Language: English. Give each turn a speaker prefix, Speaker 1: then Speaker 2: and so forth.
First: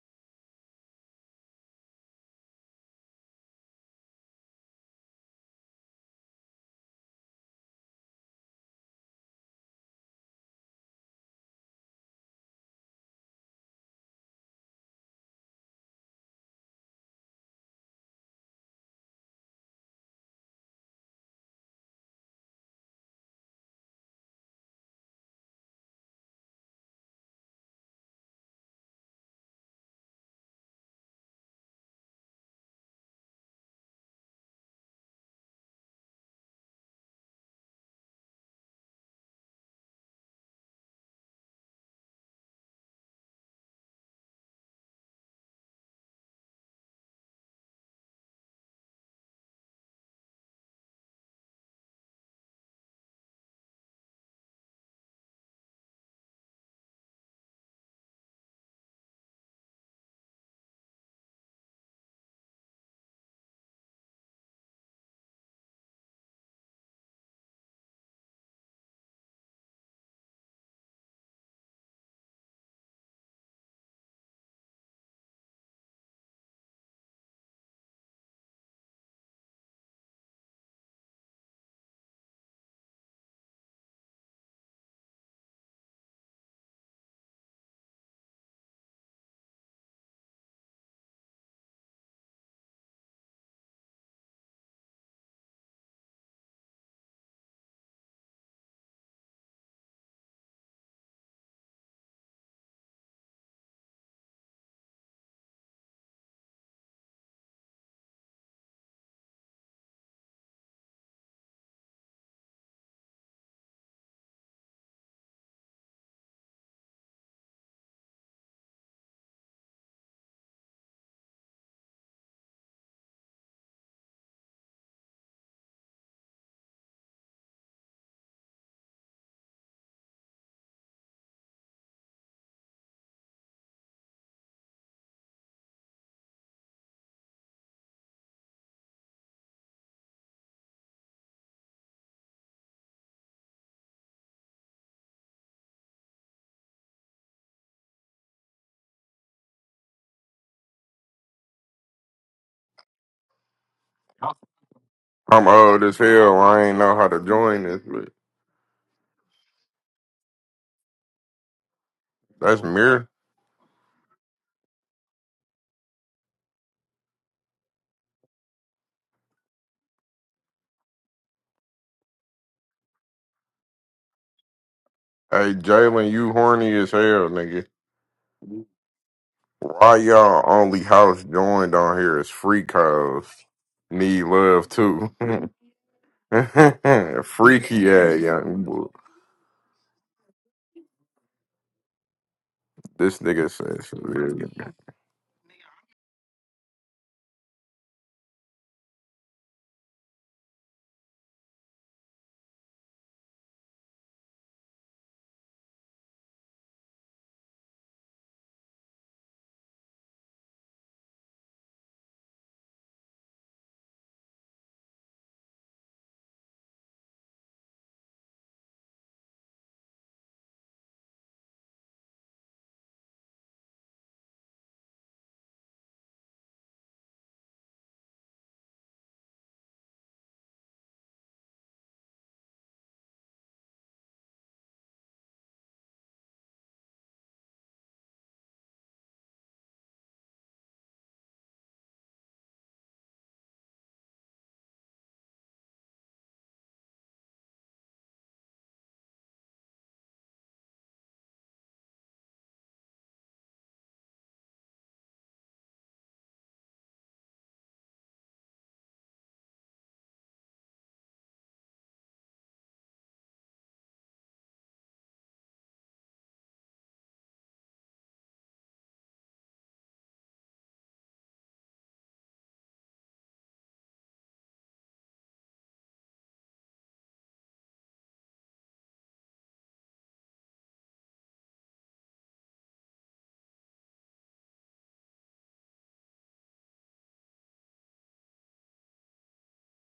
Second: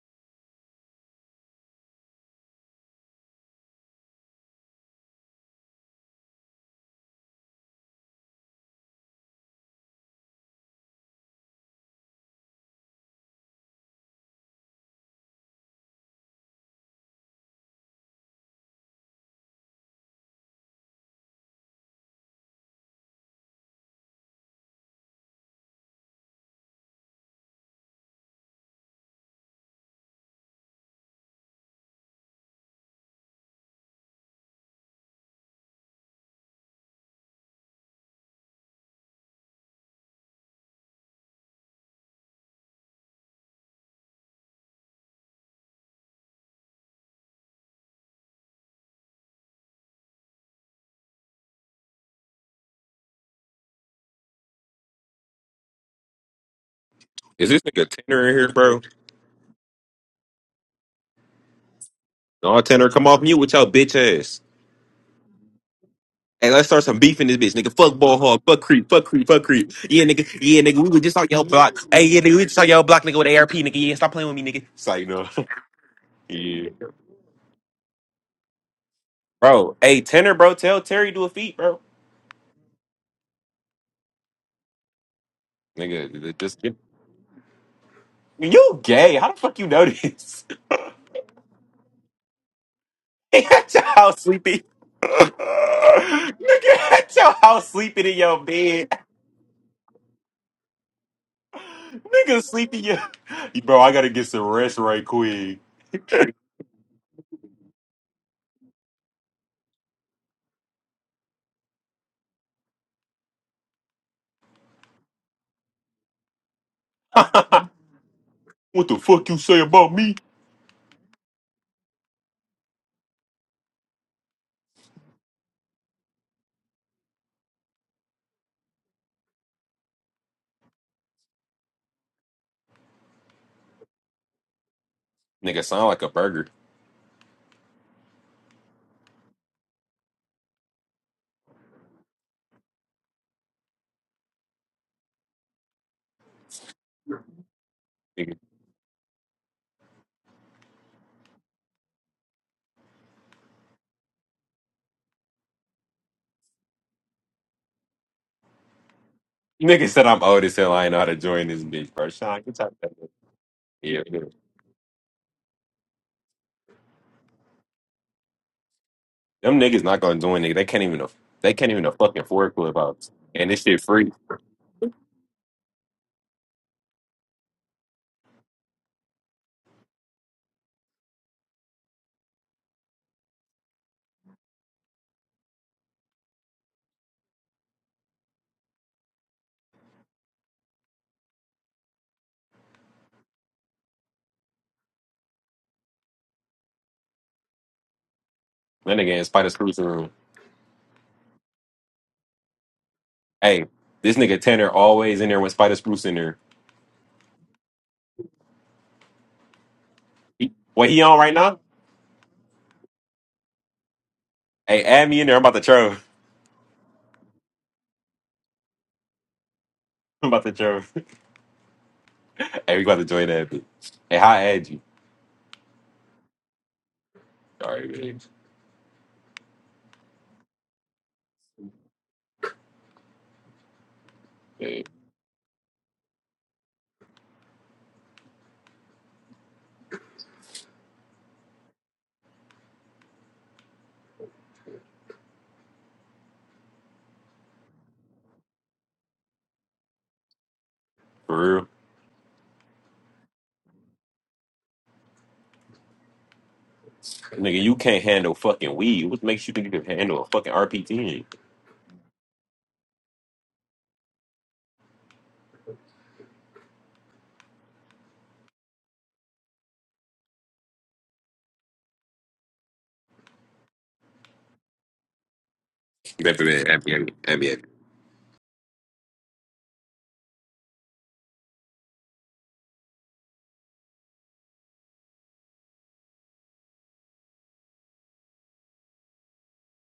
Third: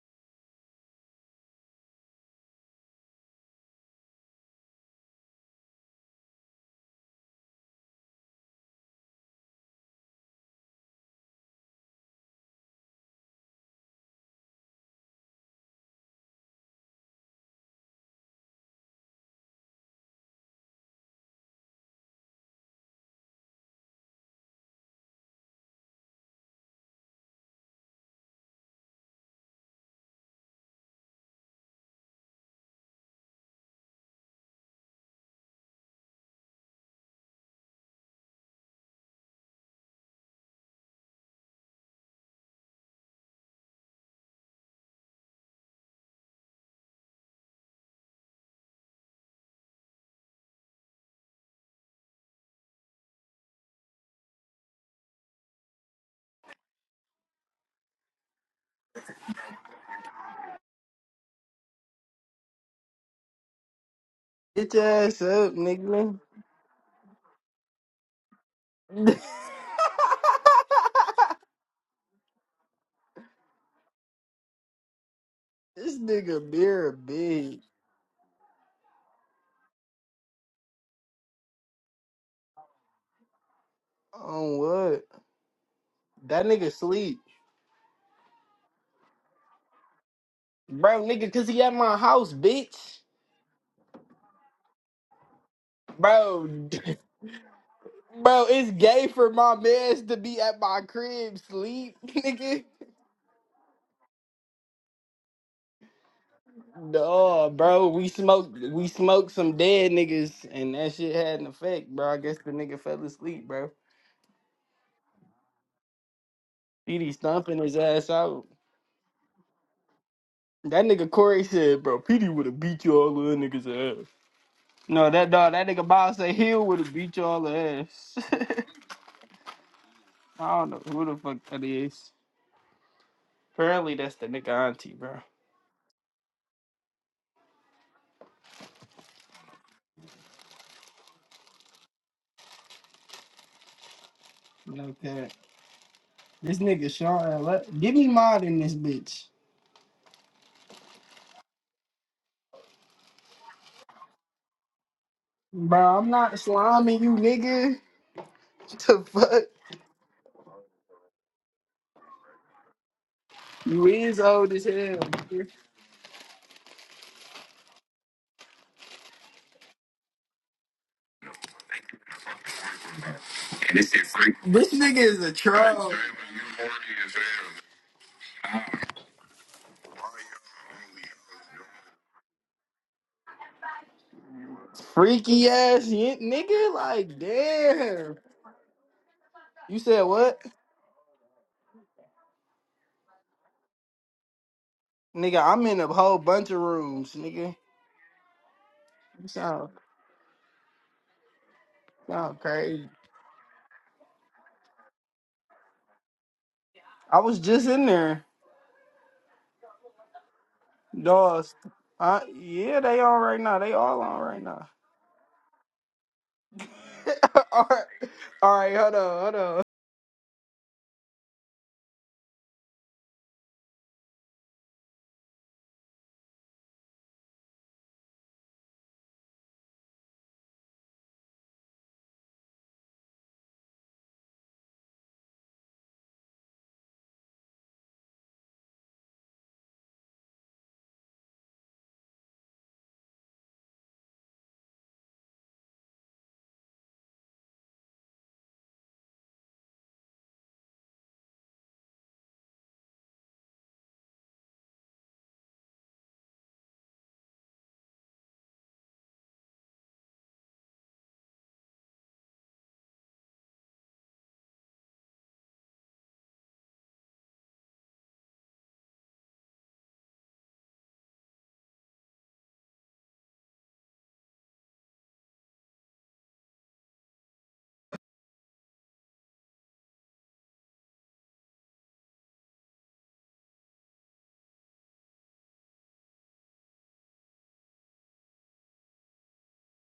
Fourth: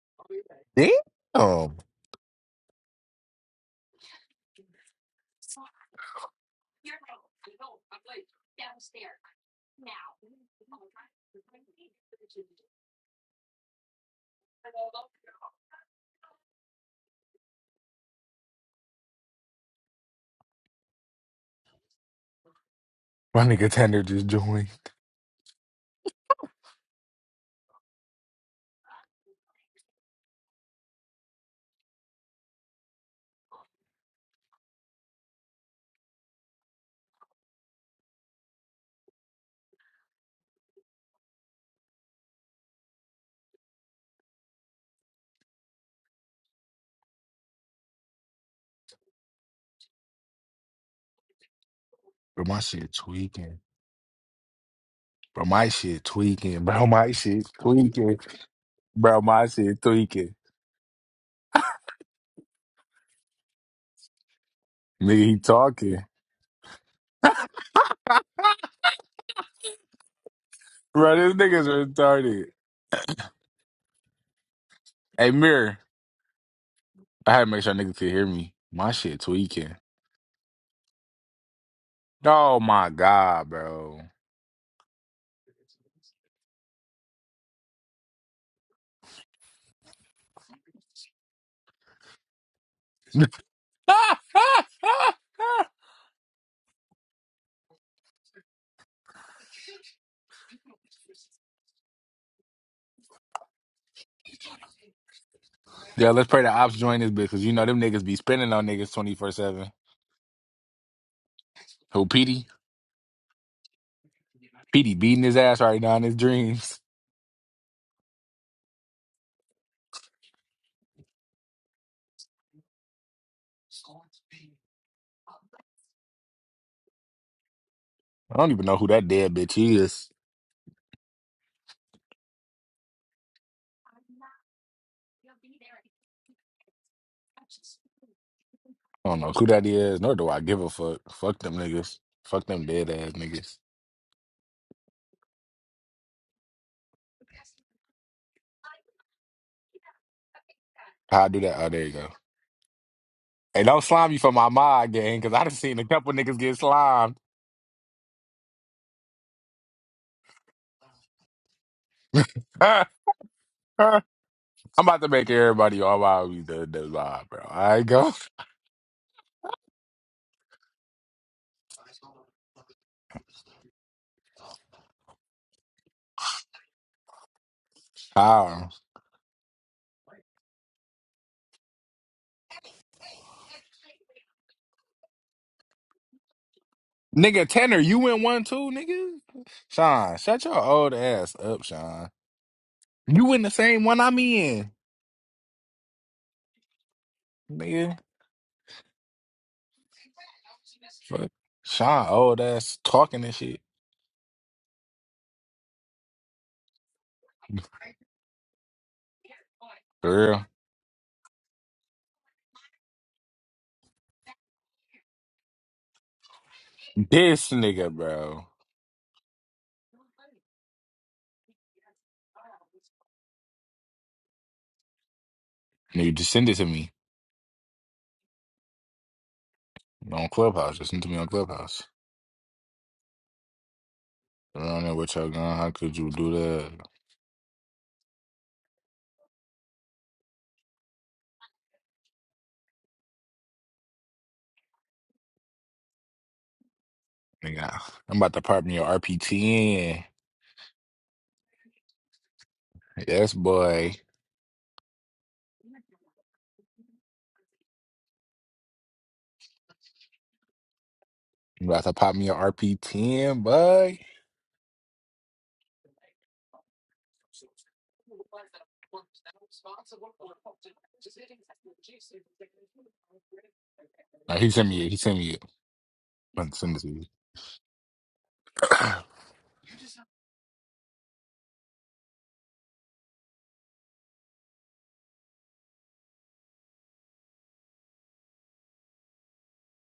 Speaker 1: Um, my nigga Tanner just joined. Bro, my shit tweaking. Bro, my shit tweaking. Bro, my shit
Speaker 2: Is this nigga
Speaker 1: tweaking.
Speaker 2: Tanner in here, bro?
Speaker 1: Bro, my shit tweaking.
Speaker 2: No, Tanner, come off mute with your bitch ass.
Speaker 3: Get your ass
Speaker 1: Nigga, he
Speaker 3: up,
Speaker 1: talking.
Speaker 3: nigga.
Speaker 2: Hey, let's start some beef in this bitch, nigga. Fuck ball hog, fuck creep, fuck creep, fuck creep. Yeah, nigga, yeah, nigga, we was
Speaker 1: Bro,
Speaker 2: just on
Speaker 1: this
Speaker 2: your
Speaker 1: nigga's
Speaker 2: block. Hey, yeah, nigga,
Speaker 1: retarded.
Speaker 2: we just on your block, nigga, with ARP, nigga. Yeah, stop playing with me, nigga. It's like, no.
Speaker 1: Hey, Mirror,
Speaker 3: this nigga
Speaker 2: yeah.
Speaker 3: beer
Speaker 1: I had to
Speaker 3: big.
Speaker 1: make sure nigga could hear me. My shit tweaking.
Speaker 2: Bro, hey, Tanner, bro, tell Terry do a feat, bro.
Speaker 1: Oh my god, bro.
Speaker 3: On what?
Speaker 2: Nigga, th- th-
Speaker 3: That
Speaker 2: just
Speaker 3: nigga
Speaker 2: get.
Speaker 3: sleep.
Speaker 2: You gay. How the fuck you know this?
Speaker 3: Bro, nigga, cause he at my house, bitch.
Speaker 2: at your house sleeping.
Speaker 3: Bro,
Speaker 2: nigga, at your house sleeping in your
Speaker 3: bro, it's
Speaker 2: bed.
Speaker 3: gay for my mans to be at my crib sleep,
Speaker 2: Nigga
Speaker 3: nigga.
Speaker 2: sleepy. yeah. Bro, I gotta get some rest right quick.
Speaker 1: yeah, let's pray the ops join this bitch, cause
Speaker 3: No,
Speaker 1: you know them
Speaker 3: bro,
Speaker 1: niggas
Speaker 3: we
Speaker 1: be spinning
Speaker 3: smoked
Speaker 1: on
Speaker 3: we
Speaker 1: niggas twenty four
Speaker 3: smoked some
Speaker 1: seven.
Speaker 3: dead niggas and that shit had an effect,
Speaker 1: Who
Speaker 3: bro. I guess
Speaker 1: Petey?
Speaker 3: the nigga fell asleep, bro.
Speaker 1: Petey beating his ass right now in his dreams.
Speaker 3: Didi stomping
Speaker 2: what
Speaker 3: his ass out.
Speaker 2: the fuck you say about me?
Speaker 3: That nigga Corey said, bro, Petey would have beat you all little niggas ass. No, that dog, that nigga Bob said Hill would have beat you all ass.
Speaker 1: I don't even know who that dead bitch is.
Speaker 3: I don't know who the fuck that is. Apparently that's the nigga auntie, bro.
Speaker 2: Nigga sound like a burger.
Speaker 1: I don't know who that is, nor do I give a fuck. Fuck them niggas. Fuck them dead ass niggas.
Speaker 3: Like that. This nigga Sean, let, give me
Speaker 2: Nigga,
Speaker 3: mod in this bitch.
Speaker 1: How I do that? Oh, there you go. Hey, don't slime me for my mod game, because I
Speaker 4: I'm
Speaker 1: done seen
Speaker 4: old
Speaker 1: a
Speaker 3: Bro,
Speaker 4: as
Speaker 3: I'm
Speaker 1: couple
Speaker 3: not
Speaker 1: niggas
Speaker 4: hell.
Speaker 1: get
Speaker 4: I ain't know
Speaker 3: sliming
Speaker 4: how
Speaker 3: you,
Speaker 1: slimed.
Speaker 4: to join
Speaker 3: nigga.
Speaker 4: this, but
Speaker 3: The fuck?
Speaker 2: nigga said I'm old as hell. I ain't know how to join this bitch, bro. Sean, get
Speaker 4: that's
Speaker 2: out that bitch.
Speaker 4: mirror.
Speaker 3: You
Speaker 2: Yeah,
Speaker 1: I'm
Speaker 3: is
Speaker 2: yeah.
Speaker 3: old as hell.
Speaker 1: about to make
Speaker 3: nigga.
Speaker 1: everybody all about me the, the live, bro. I go.
Speaker 2: Them niggas not gonna join nigga. They can't even aff- they can't even a fucking afford clubhouse. And this shit free.
Speaker 3: This nigga is a
Speaker 4: Hey,
Speaker 3: troll.
Speaker 4: Jalen, you horny as hell, nigga.
Speaker 1: Ah.
Speaker 4: Why y'all only house joined on here is free codes. Need love too.
Speaker 3: Freaky ass y- nigga, like
Speaker 1: Nigga, Tanner,
Speaker 4: Freaky
Speaker 1: you
Speaker 3: damn.
Speaker 4: ass
Speaker 1: in one
Speaker 4: young
Speaker 1: too,
Speaker 4: boy.
Speaker 1: nigga?
Speaker 3: You said
Speaker 1: Sean,
Speaker 3: what?
Speaker 1: shut your old ass up, Sean.
Speaker 4: This
Speaker 1: You in the
Speaker 4: nigga
Speaker 1: same one I'm
Speaker 4: says.
Speaker 1: in,
Speaker 3: Nigga, I'm in a whole bunch of rooms, nigga.
Speaker 1: nigga.
Speaker 2: That nigga in Spider
Speaker 3: So,
Speaker 2: Spruce room.
Speaker 1: Fuck. Sean,
Speaker 3: so
Speaker 1: old ass
Speaker 3: crazy.
Speaker 1: talking and shit.
Speaker 2: Hey, this nigga Tanner always in there when Spider Spruce in there.
Speaker 3: I was just in there.
Speaker 1: For real.
Speaker 2: He, what he on right
Speaker 3: Dogs.
Speaker 2: now?
Speaker 3: Uh, yeah, they on right now. They all on right now.
Speaker 2: Hey, add me in there. I'm about to troll.
Speaker 1: This
Speaker 3: all
Speaker 1: nigga,
Speaker 3: right,
Speaker 1: bro.
Speaker 3: all right. Hold on, hold on.
Speaker 2: I'm about to troll. hey, we about to join that bitch. Hey, how I add you?
Speaker 1: Nigga, just send it to me
Speaker 2: Sorry, man.
Speaker 1: on Clubhouse. Just send it to me on Clubhouse. I don't
Speaker 2: Hey,
Speaker 1: know what y'all going. How could you do that? Nigga, I'm about to pop me a RP10.
Speaker 2: For real.
Speaker 1: Yes, boy.
Speaker 2: Nigga, you can't handle fucking weed. What makes you think you can handle a fucking RPT?
Speaker 1: I'm about to pop me a RP10, boy. Nah, he sent me it. He sent me it. I'm about to send it to you.